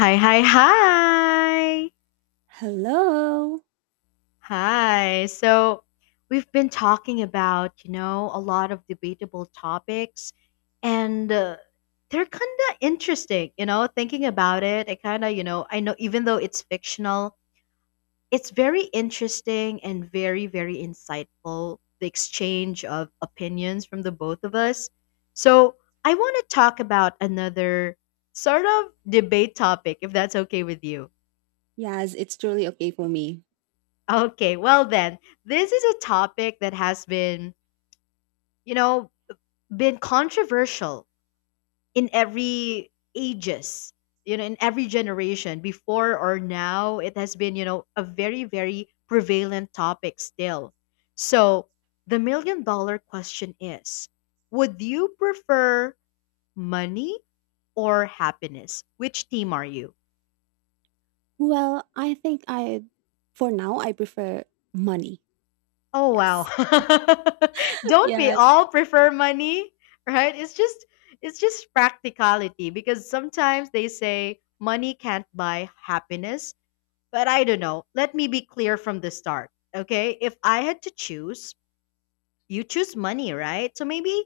Hi. Hello. Hi. So we've been talking about, a lot of debatable topics and they're kind of interesting, you know, thinking about it. I kind of, you know, I know even though it's fictional, it's very interesting and very, very insightful, the exchange of opinions from the both of us. So I want to talk about another sort of debate topic, if that's okay with you. Yes, it's truly okay for me. Okay, well then, this is a topic that has been, you know, been controversial in every ages, you know, in every generation before or now. It has been, a very, very prevalent topic still. So, the million dollar question is, would you prefer money or happiness? Which team are you? Well, I think for now, I prefer money. Oh wow. Yes. Don't we Yes. all prefer money? Right? It's just practicality because sometimes they say money can't buy happiness, but I don't know. Let me be clear from the start. Okay? If I had to choose, you choose money, right? So maybe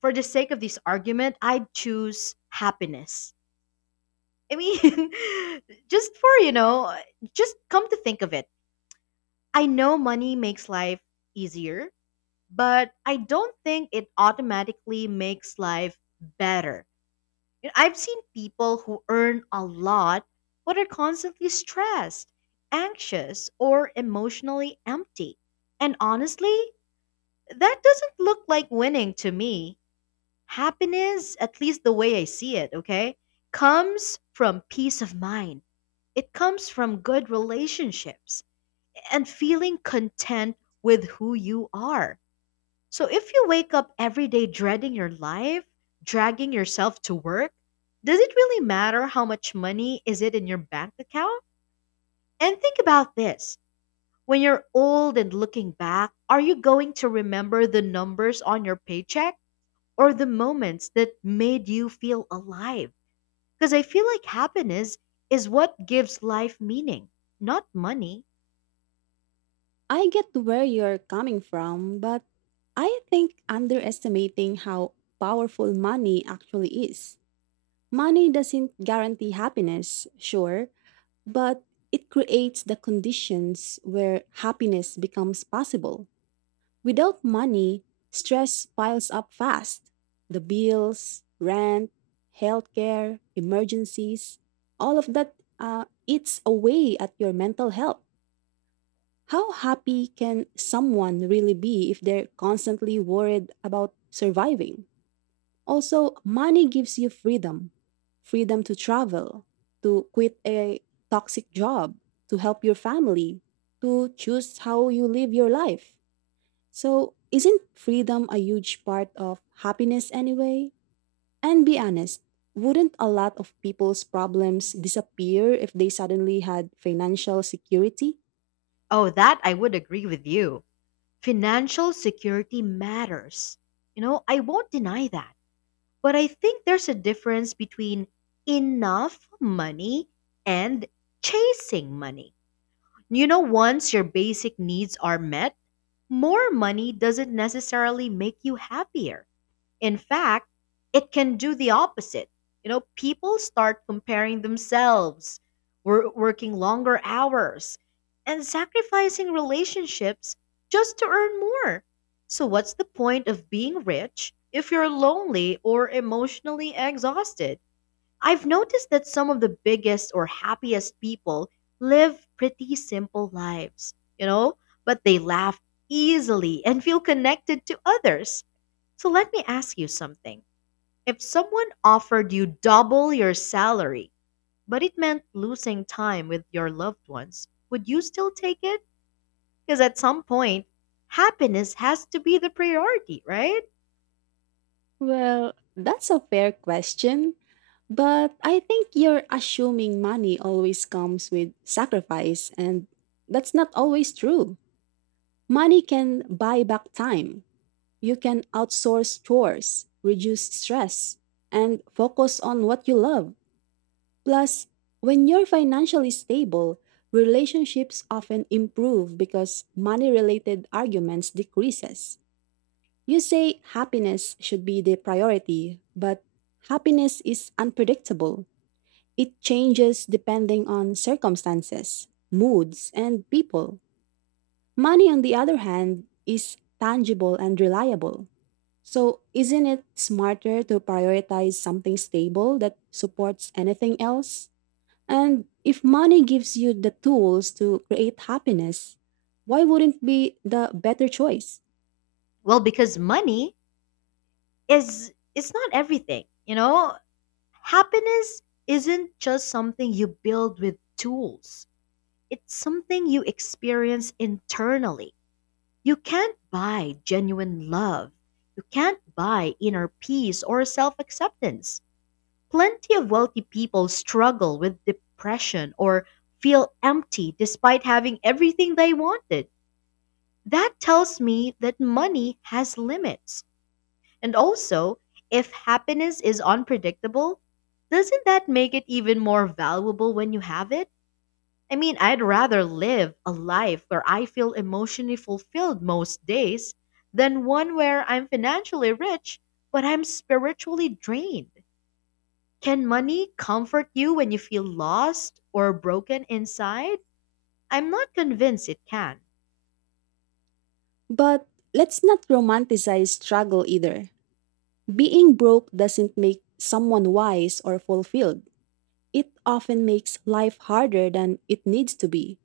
for the sake of this argument, I'd choose happiness. I mean, just for, you know, just come to think of it. I know money makes life easier but I don't think it automatically makes life better. You know, I've seen people who earn a lot but are constantly stressed, anxious, or emotionally empty. And honestly, that doesn't look like winning to me. Happiness, at least the way I see it, okay, comes from peace of mind. It comes from good relationships and feeling content with who you are, so if you wake up every day dreading your life, dragging yourself to work, does it really matter how much money is it in your bank account? And think about this. When you're old and looking back, are you going to remember the numbers on your paycheck or the moments that made you feel alive? Because I feel like happiness is what gives life meaning, not money. I get where you're coming from, but I think underestimating how powerful money actually is. Money doesn't guarantee happiness, sure, but it creates the conditions where happiness becomes possible. Without money, stress piles up fast. The bills, rent, healthcare, emergencies, all of that eats away at your mental health. How happy can someone really be if they're constantly worried about surviving? Also, money gives you freedom, to travel, to quit a toxic job, to help your family, to choose how you live your life. So, isn't freedom a huge part of happiness anyway? And be honest, wouldn't a lot of people's problems disappear if they suddenly had financial security? Oh, that I would agree with you. Financial security matters. You know, I won't deny that. But I think there's a difference between enough money and chasing money. You know, once your basic needs are met, more money doesn't necessarily make you happier. In fact, it can do the opposite. You know, people start comparing themselves, working longer hours, and sacrificing relationships just to earn more. So, what's the point of being rich if you're lonely or emotionally exhausted? I've noticed that some of the biggest or happiest people live pretty simple lives, you know, but they laugh easily and feel connected to others. So let me ask you something. If someone offered you double your salary, but it meant losing time with your loved ones, would you still take it? Because at some point, happiness has to be the priority, right? Well, that's a fair question. But I think you're assuming money always comes with sacrifice, and that's not always true. Money can buy back time. You can outsource chores, reduce stress, and focus on what you love. Plus, when you're financially stable, relationships often improve because money-related arguments decreases. You say happiness should be the priority, but happiness is unpredictable. It changes depending on circumstances, moods, and people. Money, on the other hand, is tangible and reliable. So, isn't it smarter to prioritize something stable that supports anything else? And if money gives you the tools to create happiness, why wouldn't be the better choice? Well, because money is, it's not everything, you know? Happiness isn't just something you build with tools. It's something you experience internally. You can't buy genuine love. You can't buy inner peace or self acceptance. Plenty of wealthy people struggle with depression or feel empty despite having everything they wanted. That tells me that money has limits. And also, if happiness is unpredictable, doesn't that make it even more valuable when you have it? I mean, I'd rather live a life where I feel emotionally fulfilled most days than one where I'm financially rich but I'm spiritually drained. Can money comfort you when you feel lost or broken inside? I'm not convinced it can. But let's not romanticize struggle either. Being broke doesn't make someone wise or fulfilled. It often makes life harder than it needs to be.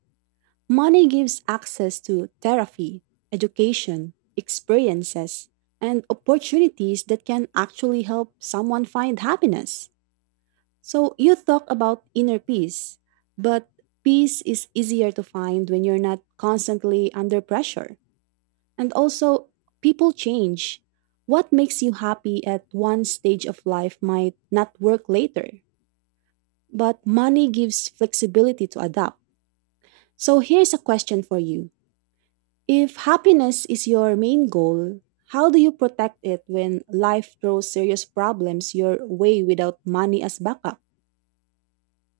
Money gives access to therapy, education, experiences, and opportunities that can actually help someone find happiness. So you talk about inner peace, but peace is easier to find when you're not constantly under pressure. And also, people change. What makes you happy at one stage of life might not work later, but money gives flexibility to adapt. So here's a question for you. If happiness is your main goal, how do you protect it when life throws serious problems your way without money as backup?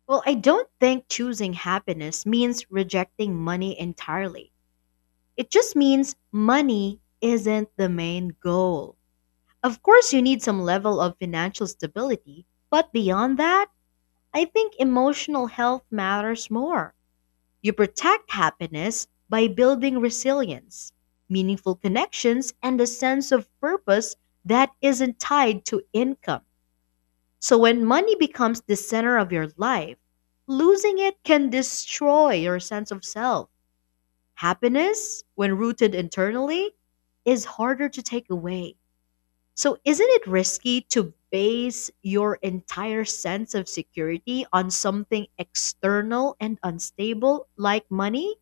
Well, I don't think choosing happiness means rejecting money entirely. It just means money isn't the main goal. Of course, you need some level of financial stability, but beyond that, I think emotional health matters more. You protect happiness by building resilience, meaningful connections, and a sense of purpose that isn't tied to income. So when money becomes the center of your life, losing it can destroy your sense of self. Happiness, when rooted internally, is harder to take away. So, isn't it risky to base your entire sense of security on something external and unstable like money?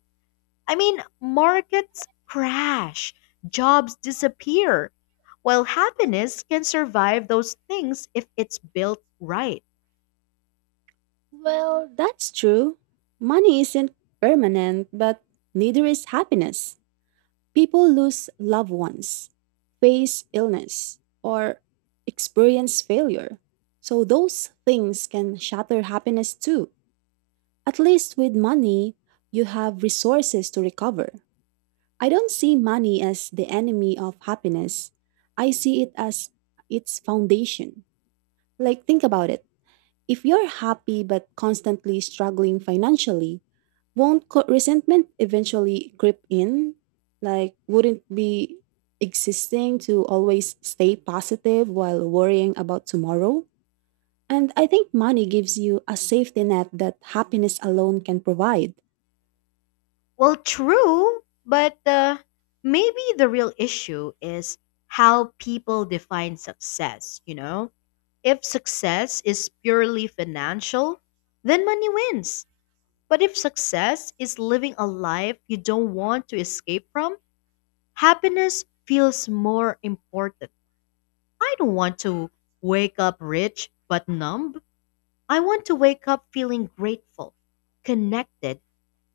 I mean, markets crash, jobs disappear, while happiness can survive those things if it's built right. Well, that's true. Money isn't permanent, but neither is happiness. People lose loved ones, face illness, or experience failure. So those things can shatter happiness too. At least with money, you have resources to recover. I don't see money as the enemy of happiness. I see it as its foundation. Like, think about it. If you're happy but constantly struggling financially, won't resentment eventually grip in? Like, wouldn't be existing to always stay positive while worrying about tomorrow? And I think money gives you a safety net that happiness alone can provide. Well, true, but maybe the real issue is how people define success, you know? If success is purely financial, then money wins. But if success is living a life you don't want to escape from, happiness feels more important. I don't want to wake up rich but numb. I want to wake up feeling grateful, connected,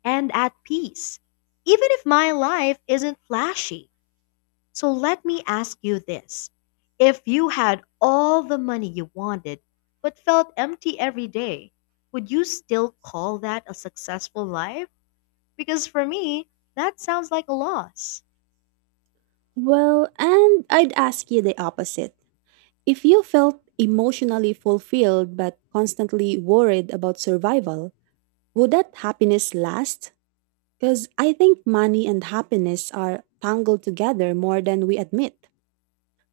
and at peace, even if my life isn't flashy. So let me ask you this. If you had all the money you wanted, but felt empty every day, would you still call that a successful life? Because for me, that sounds like a loss. Well, and I'd ask you the opposite. If you felt emotionally fulfilled but constantly worried about survival, would that happiness last? Because I think money and happiness are tangled together more than we admit.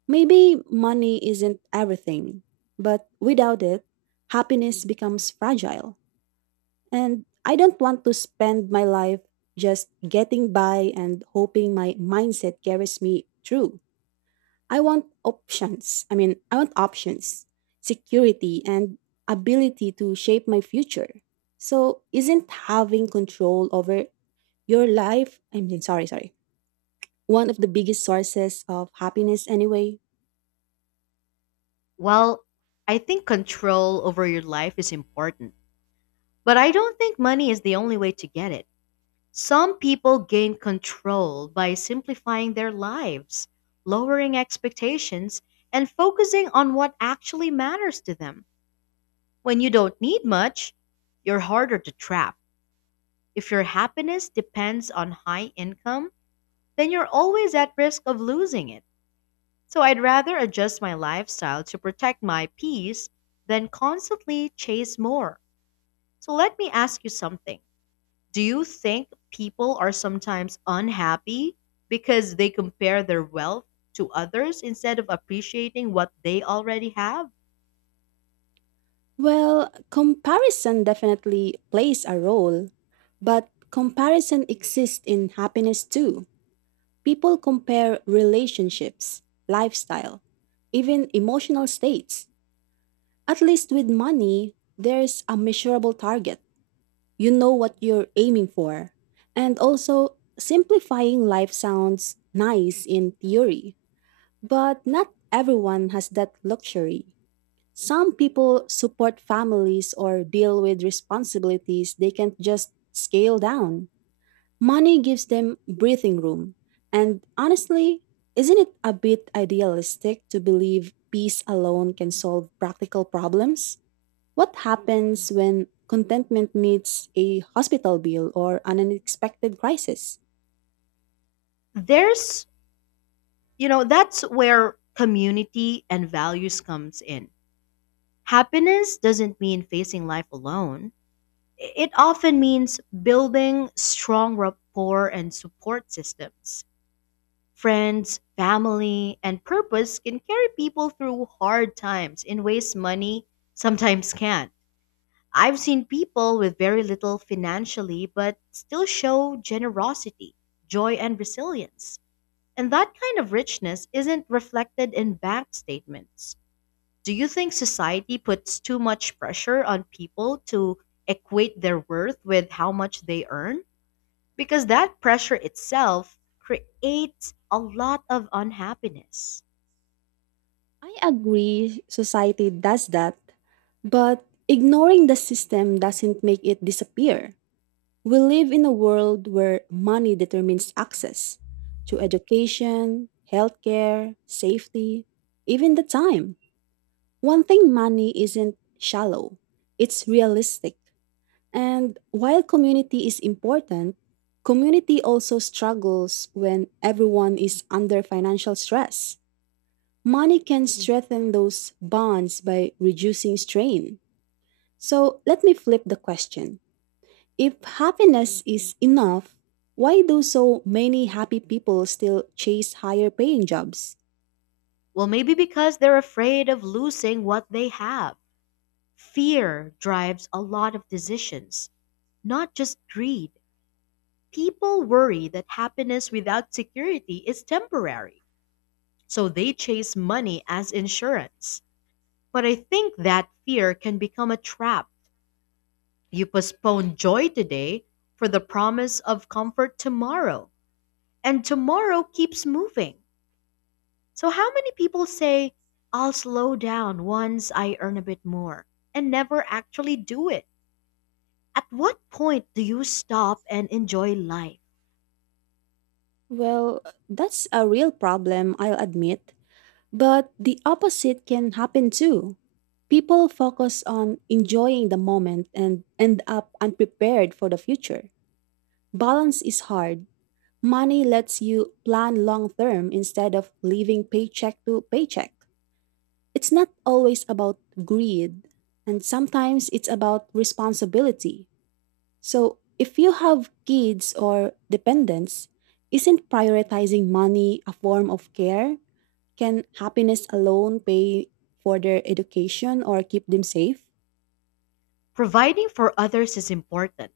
Maybe money isn't everything, but without it, happiness becomes fragile. And I don't want to spend my life just getting by and hoping my mindset carries me through. I want options. I mean, I want options, security, and ability to shape my future. So, isn't having control over your life, I mean, sorry, one of the biggest sources of happiness anyway? Well, I think control over your life is important, but I don't think money is the only way to get it. Some people gain control by simplifying their lives, lowering expectations, and focusing on what actually matters to them. When you don't need much, you're harder to trap. If your happiness depends on high income, then you're always at risk of losing it. So I'd rather adjust my lifestyle to protect my peace than constantly chase more. So let me ask you something. Do you think people are sometimes unhappy because they compare their wealth to others instead of appreciating what they already have? Well, comparison definitely plays a role, but comparison exists in happiness too. People compare relationships, lifestyle, even emotional states. At least with money, there's a measurable target. You know what you're aiming for. And also, simplifying life sounds nice in theory, but not everyone has that luxury. Some people support families or deal with responsibilities they can't just scale down. Money gives them breathing room. And honestly, isn't it a bit idealistic to believe peace alone can solve practical problems? What happens when contentment meets a hospital bill or an unexpected crisis? There's, you know, that's where community and values comes in. Happiness doesn't mean facing life alone. It often means building strong rapport and support systems. Friends, family, and purpose can carry people through hard times in ways money sometimes can. I've seen people with very little financially but still show generosity, joy, and resilience. And that kind of richness isn't reflected in bank statements. Do you think society puts too much pressure on people to equate their worth with how much they earn? Because that pressure itself creates a lot of unhappiness. I agree, society does that, but ignoring the system doesn't make it disappear. We live in a world where money determines access to education, healthcare, safety, even the time. One thing money isn't shallow, it's realistic. And while community is important, community also struggles when everyone is under financial stress. Money can strengthen those bonds by reducing strain. So let me flip the question. If happiness is enough, why do so many happy people still chase higher paying jobs? Well, maybe because they're afraid of losing what they have. Fear drives a lot of decisions, not just greed. People worry that happiness without security is temporary, so they chase money as insurance. But I think that fear can become a trap. You postpone joy today for the promise of comfort tomorrow, and tomorrow keeps moving. So, how many people say, I'll slow down once I earn a bit more, and never actually do it? At what point do you stop and enjoy life? Well, that's a real problem, I'll admit, but the opposite can happen too. People focus on enjoying the moment and end up unprepared for the future. Balance is hard. Money lets you plan long term instead of living paycheck to paycheck. It's not always about greed, and sometimes it's about responsibility. So, if you have kids or dependents, isn't prioritizing money a form of care? Can happiness alone pay for their education or keep them safe? Providing for others is important,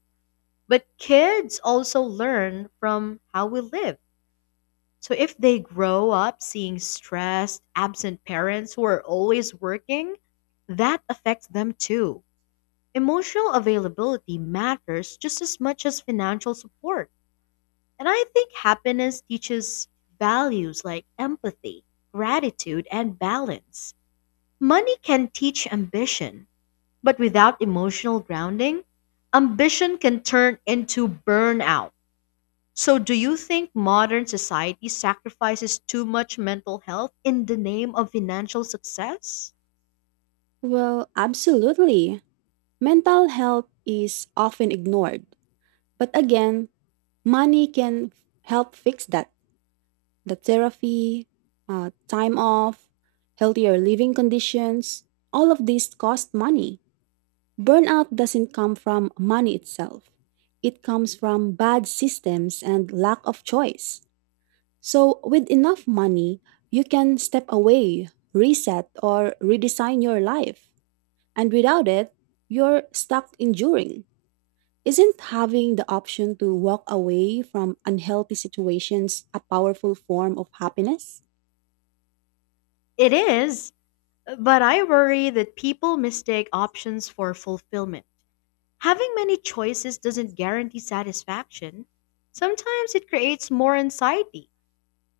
but kids also learn from how we live. So if they grow up seeing stressed, absent parents who are always working, that affects them too. Emotional availability matters just as much as financial support. And I think happiness teaches values like empathy, gratitude, and balance. Money can teach ambition, but without emotional grounding, ambition can turn into burnout. So, do you think modern society sacrifices too much mental health in the name of financial success? Well, absolutely. Mental health is often ignored. But again, money can help fix that. The therapy, time off, healthier living conditions, all of these cost money. Burnout doesn't come from money itself, it comes from bad systems and lack of choice. So, with enough money, you can step away, reset, or redesign your life. And without it, you're stuck enduring. Isn't having the option to walk away from unhealthy situations a powerful form of happiness? It is, but I worry that people mistake options for fulfillment. Having many choices doesn't guarantee satisfaction. Sometimes it creates more anxiety.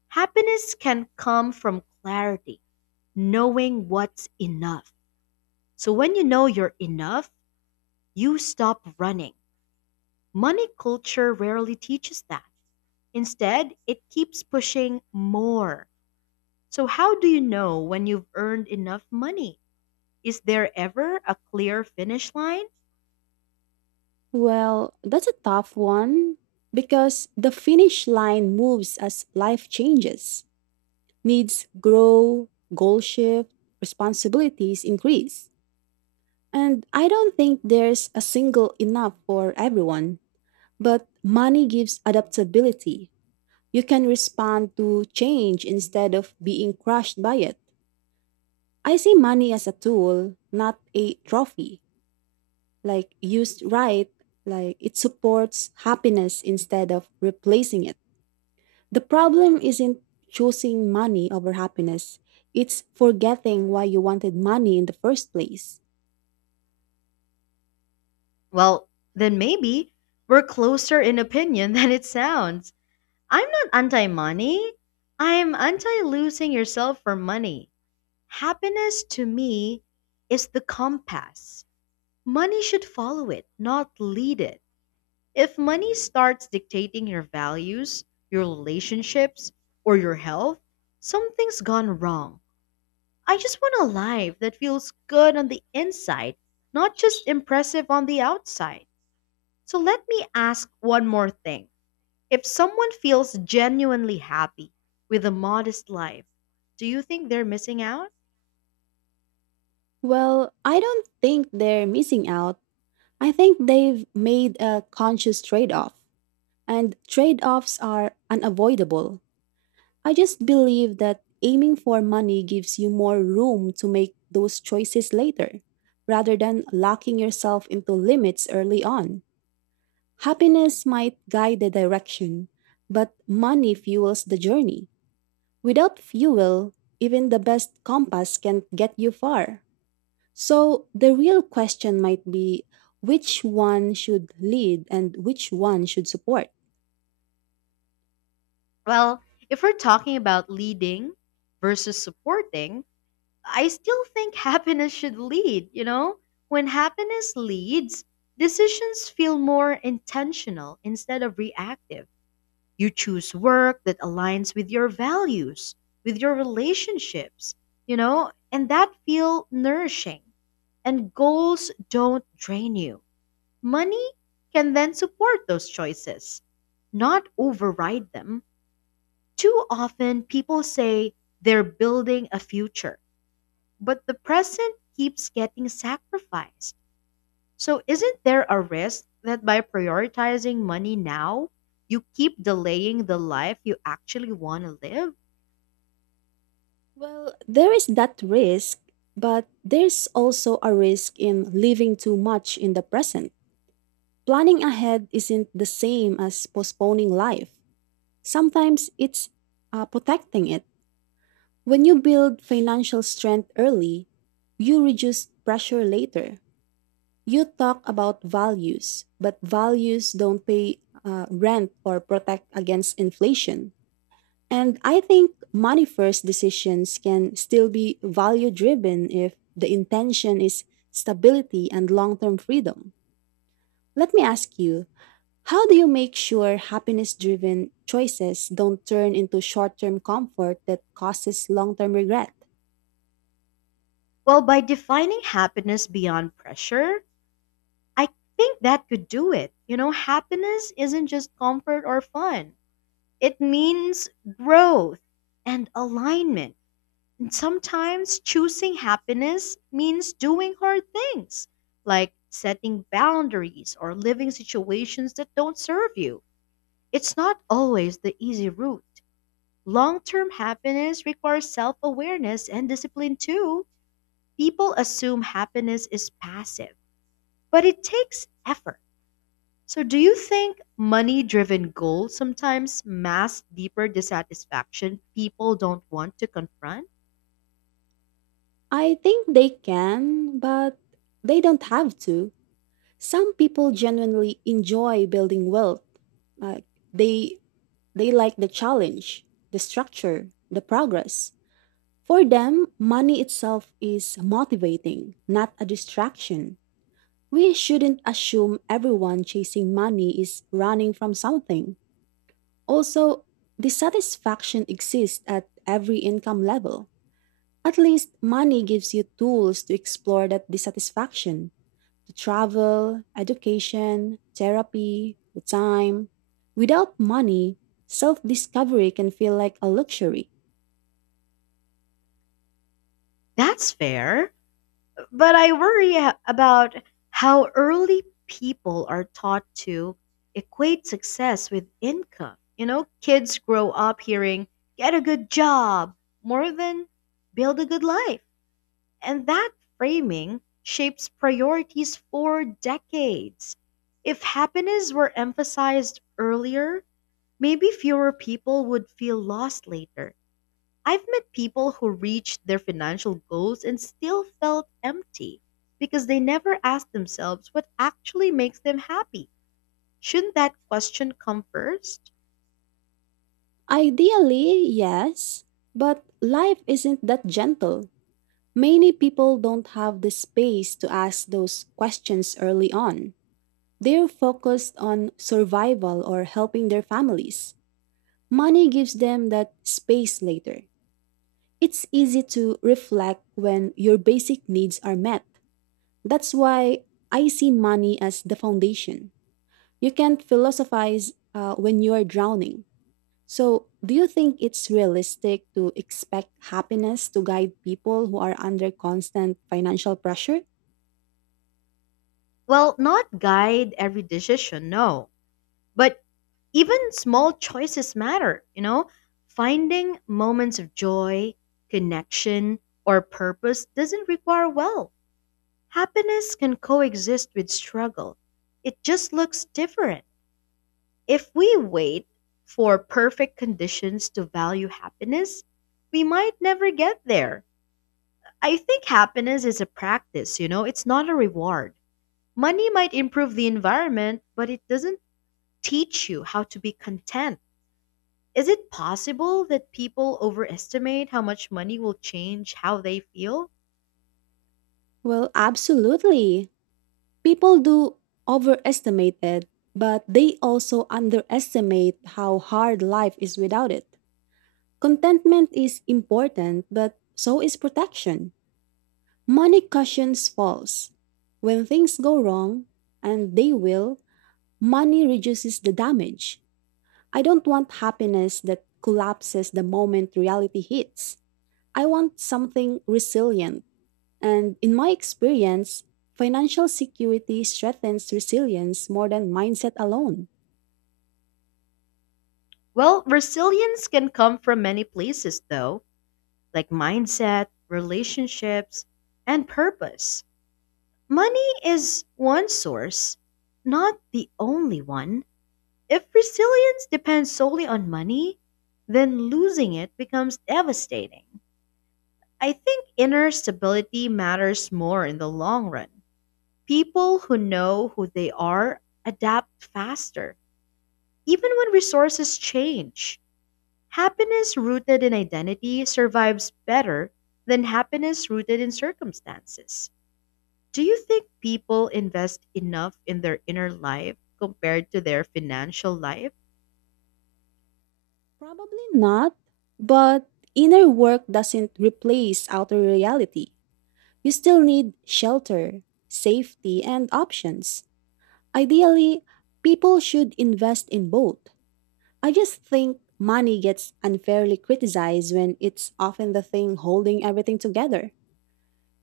Happiness can come from clarity, knowing what's enough. So when you know you're enough, you stop running. Money culture rarely teaches that. Instead, it keeps pushing more. So, how do you know when you've earned enough money? Is there ever a clear finish line? Well, that's a tough one because the finish line moves as life changes. Needs grow, goal shift, responsibilities increase. And I don't think there's a single enough for everyone, but money gives adaptability. You can respond to change instead of being crushed by it. I see money as a tool, not a trophy. Like used right, like it supports happiness instead of replacing it. The problem isn't choosing money over happiness, it's forgetting why you wanted money in the first place. Well, then maybe we're closer in opinion than it sounds. I'm not anti money, I'm anti losing yourself for money. Happiness to me is the compass. Money should follow it, not lead it. If money starts dictating your values, your relationships, or your health, something's gone wrong. I just want a life that feels good on the inside, not just impressive on the outside. So let me ask one more thing. If someone feels genuinely happy with a modest life, do you think they're missing out? Well, I don't think they're missing out. I think they've made a conscious trade off, and trade offs are unavoidable. I just believe that aiming for money gives you more room to make those choices later, rather than locking yourself into limits early on. Happiness might guide the direction, but money fuels the journey. Without fuel, even the best compass can't get you far. So the real question might be which one should lead and which one should support? Well, if we're talking about leading versus supporting, I still think happiness should lead, you know? When happiness leads, decisions feel more intentional instead of reactive. You choose work that aligns with your values, with your relationships, you know, and that feel nourishing. And goals don't drain you. Money can then support those choices, not override them. Too often people say they're building a future but the present keeps getting sacrificed. So, isn't there a risk that by prioritizing money now, you keep delaying the life you actually want to live? Well, there is that risk, but there's also a risk in living too much in the present. Planning ahead isn't the same as postponing life. Sometimes it's protecting it. When you build financial strength early, you reduce pressure later. You talk about values, but values don't pay rent or protect against inflation. And I think money first decisions can still be value driven if the intention is stability and long term freedom. Let me ask you, how do you make sure happiness driven choices don't turn into short term comfort that causes long term regret? Well, by defining happiness beyond pressure, I think that could do it. You know, happiness isn't just comfort or fun, it means growth and alignment. And sometimes choosing happiness means doing hard things, like setting boundaries or living situations that don't serve you. It's not always the easy route. Long term happiness requires self awareness and discipline too. People assume happiness is passive, but it takes effort. So, do you think money driven goals sometimes mask deeper dissatisfaction people don't want to confront? I think they can, but they don't have to. Some people genuinely enjoy building wealth. Uh, they they like the challenge, the structure, the progress. For them, money itself is motivating, not a distraction. We shouldn't assume everyone chasing money is running from something. Also, dissatisfaction exists at every income level. At least, money gives you tools to explore that dissatisfaction to travel, education, therapy, the time. Without money, self discovery can feel like a luxury. That's fair. But I worry about how early people are taught to equate success with income. You know, kids grow up hearing, get a good job more than build a good life. And that framing shapes priorities for decades. If happiness were emphasized earlier, maybe fewer people would feel lost later. I've met people who reached their financial goals and still felt empty because they never asked themselves what actually makes them happy. Shouldn't that question come first? Ideally, yes, but life isn't that gentle. Many people don't have the space to ask those questions early on. They're focused on survival or helping their families. Money gives them that space later. It's easy to reflect when your basic needs are met. That's why I see money as the foundation. You can't philosophize when you are drowning. So, do you think it's realistic to expect happiness to guide people who are under constant financial pressure? Well, not guide every decision, no. But even small choices matter, you know? Finding moments of joy, connection, or purpose doesn't require wealth. Happiness can coexist with struggle, it just looks different. If we wait for perfect conditions to value happiness, we might never get there. I think happiness is a practice, you know, it's not a reward. Money might improve the environment, but it doesn't teach you how to be content. Is it possible that people overestimate how much money will change how they feel? Well, absolutely. People do overestimate it, but they also underestimate how hard life is without it. Contentment is important, but so is protection. Money cushions falls. When things go wrong, and they will, money reduces the damage. I don't want happiness that collapses the moment reality hits. I want something resilient. And in my experience, financial security strengthens resilience more than mindset alone. Well, resilience can come from many places, though, like mindset, relationships, and purpose. Money is one source, not the only one. If resilience depends solely on money, then losing it becomes devastating. I think inner stability matters more in the long run. People who know who they are adapt faster, even when resources change. Happiness rooted in identity survives better than happiness rooted in circumstances. Do you think people invest enough in their inner life compared to their financial life? Probably not, but inner work doesn't replace outer reality. You still need shelter, safety, and options. Ideally, people should invest in both. I just think money gets unfairly criticized when it's often the thing holding everything together.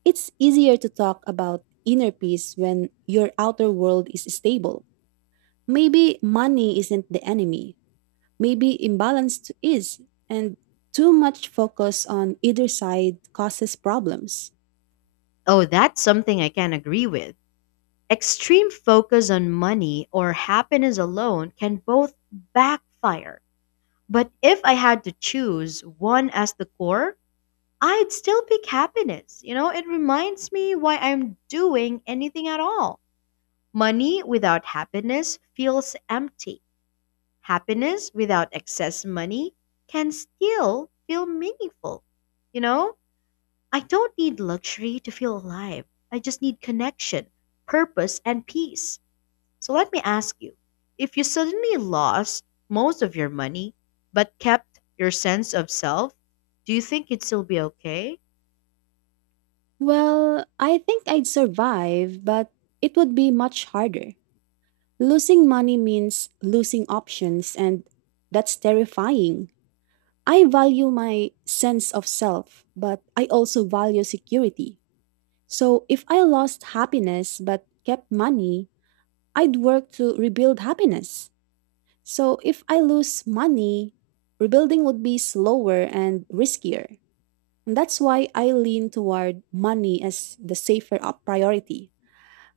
It's easier to talk about inner peace when your outer world is stable. Maybe money isn't the enemy. Maybe imbalance is, and too much focus on either side causes problems. Oh, that's something I can agree with. Extreme focus on money or happiness alone can both backfire. But if I had to choose one as the core, I'd still pick happiness. You know, it reminds me why I'm doing anything at all. Money without happiness feels empty. Happiness without excess money can still feel meaningful. You know, I don't need luxury to feel alive. I just need connection, purpose, and peace. So let me ask you, if you suddenly lost most of your money but kept your sense of self, do you think you'd still be okay? Well, I think I'd survive, but it would be much harder. Losing money means losing options, and that's terrifying. I value my sense of self, but I also value security. So if I lost happiness but kept money, I'd work to rebuild happiness. So if I lose money, rebuilding would be slower and riskier. And that's why I lean toward money as the safer priority.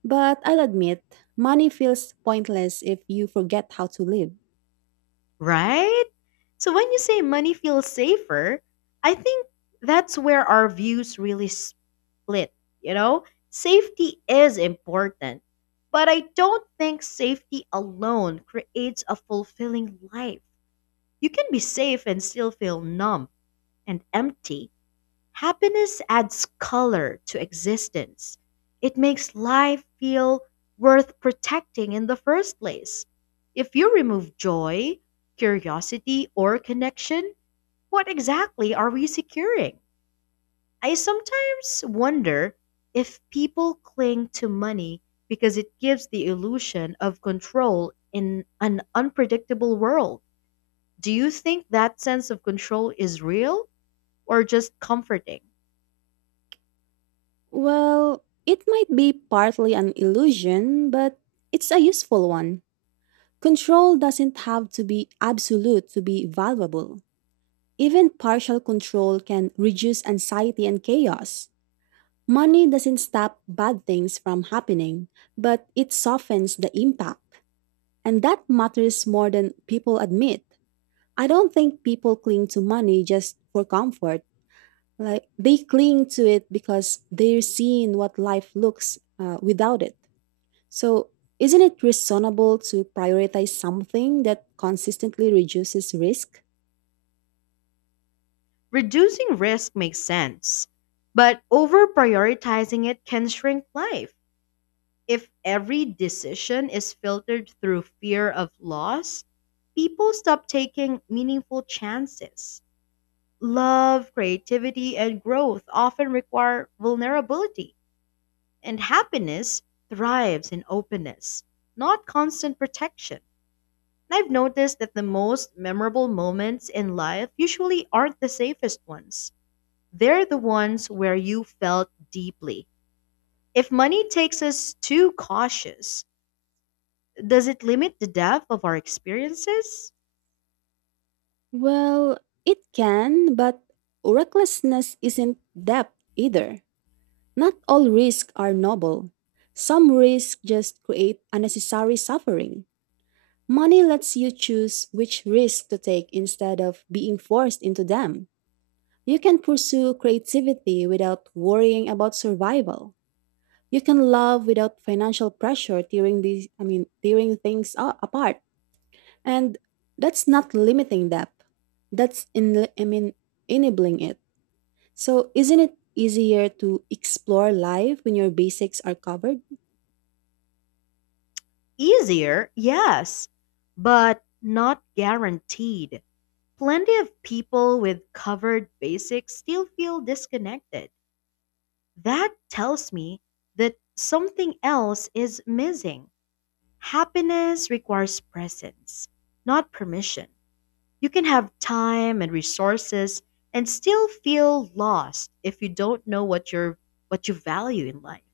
But I'll admit, money feels pointless if you forget how to live. Right? So when you say money feels safer, I think that's where our views really split, you know? Safety is important, but I don't think safety alone creates a fulfilling life. You can be safe and still feel numb and empty. Happiness adds color to existence. It makes life feel worth protecting in the first place. If you remove joy, curiosity, or connection, what exactly are we securing? I sometimes wonder if people cling to money because it gives the illusion of control in an unpredictable world. Do you think that sense of control is real or just comforting? Well, it might be partly an illusion, but it's a useful one. Control doesn't have to be absolute to be valuable. Even partial control can reduce anxiety and chaos. Money doesn't stop bad things from happening, but it softens the impact. And that matters more than people admit. I don't think people cling to money just for comfort, like they cling to it because they're seeing what life looks without it. So, isn't it reasonable to prioritize something that consistently reduces risk? Reducing risk makes sense, but over prioritizing it can shrink life. If every decision is filtered through fear of loss, people stop taking meaningful chances. Love, creativity, and growth often require vulnerability, and happiness thrives in openness, not constant protection. And I've noticed that the most memorable moments in life usually aren't the safest ones. They're the ones where you felt deeply. If money takes us too cautious, does it limit the depth of our experiences? Well, it can, but recklessness isn't depth either. Not all risks are noble. Some risks just create unnecessary suffering. Money lets you choose which risk to take instead of being forced into them. You can pursue creativity without worrying about survival. You can love without financial pressure tearing these I mean tearing things apart. And that's not limiting depth. That's in I mean enabling it. So isn't it easier to explore life when your basics are covered? Easier, yes, but not guaranteed. Plenty of people with covered basics still feel disconnected. That tells me that something else is missing. Happiness requires presence, not permission. You can have time and resources and still feel lost if you don't know what you're what you value in life.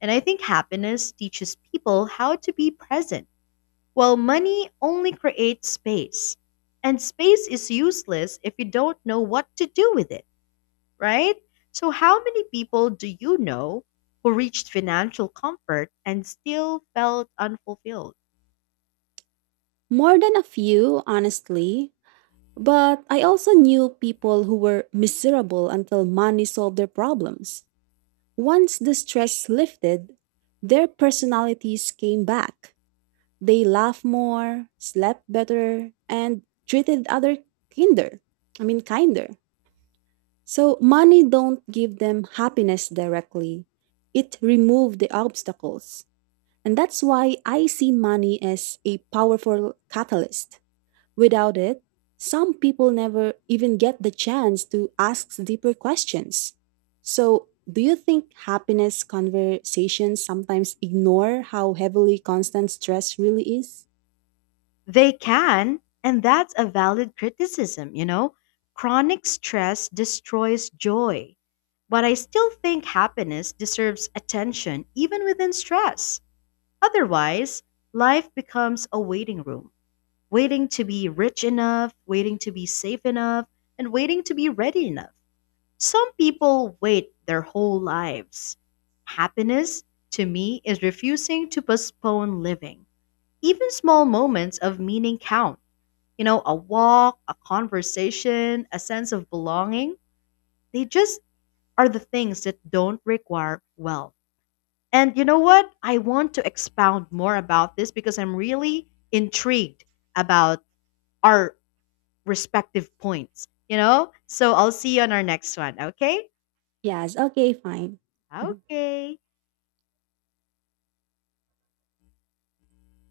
And I think happiness teaches people how to be present, well, money only creates space, and space is useless if you don't know what to do with it, right? So, how many people do you know who reached financial comfort and still felt unfulfilled? More than a few, honestly. But I also knew people who were miserable until money solved their problems. Once the stress lifted, their personalities came back. They laugh more, slept better, and treated other kinder. I mean kinder. So money don't give them happiness directly. It remove the obstacles. And that's why I see money as a powerful catalyst. Without it, some people never even get the chance to ask deeper questions. So, do you think happiness conversations sometimes ignore how heavily constant stress really is? They can, and that's a valid criticism, you know? Chronic stress destroys joy, but I still think happiness deserves attention even within stress. Otherwise, life becomes a waiting room. Waiting to be rich enough, waiting to be safe enough, and waiting to be ready enough. Some people wait their whole lives. Happiness, to me, is refusing to postpone living. Even small moments of meaning count. You know, a walk, a conversation, a sense of belonging. They just are the things that don't require wealth. And you know what? I want to expound more about this because I'm really intrigued about our respective points, you know? So I'll see you on our next one, okay? Yes, okay, fine. Okay.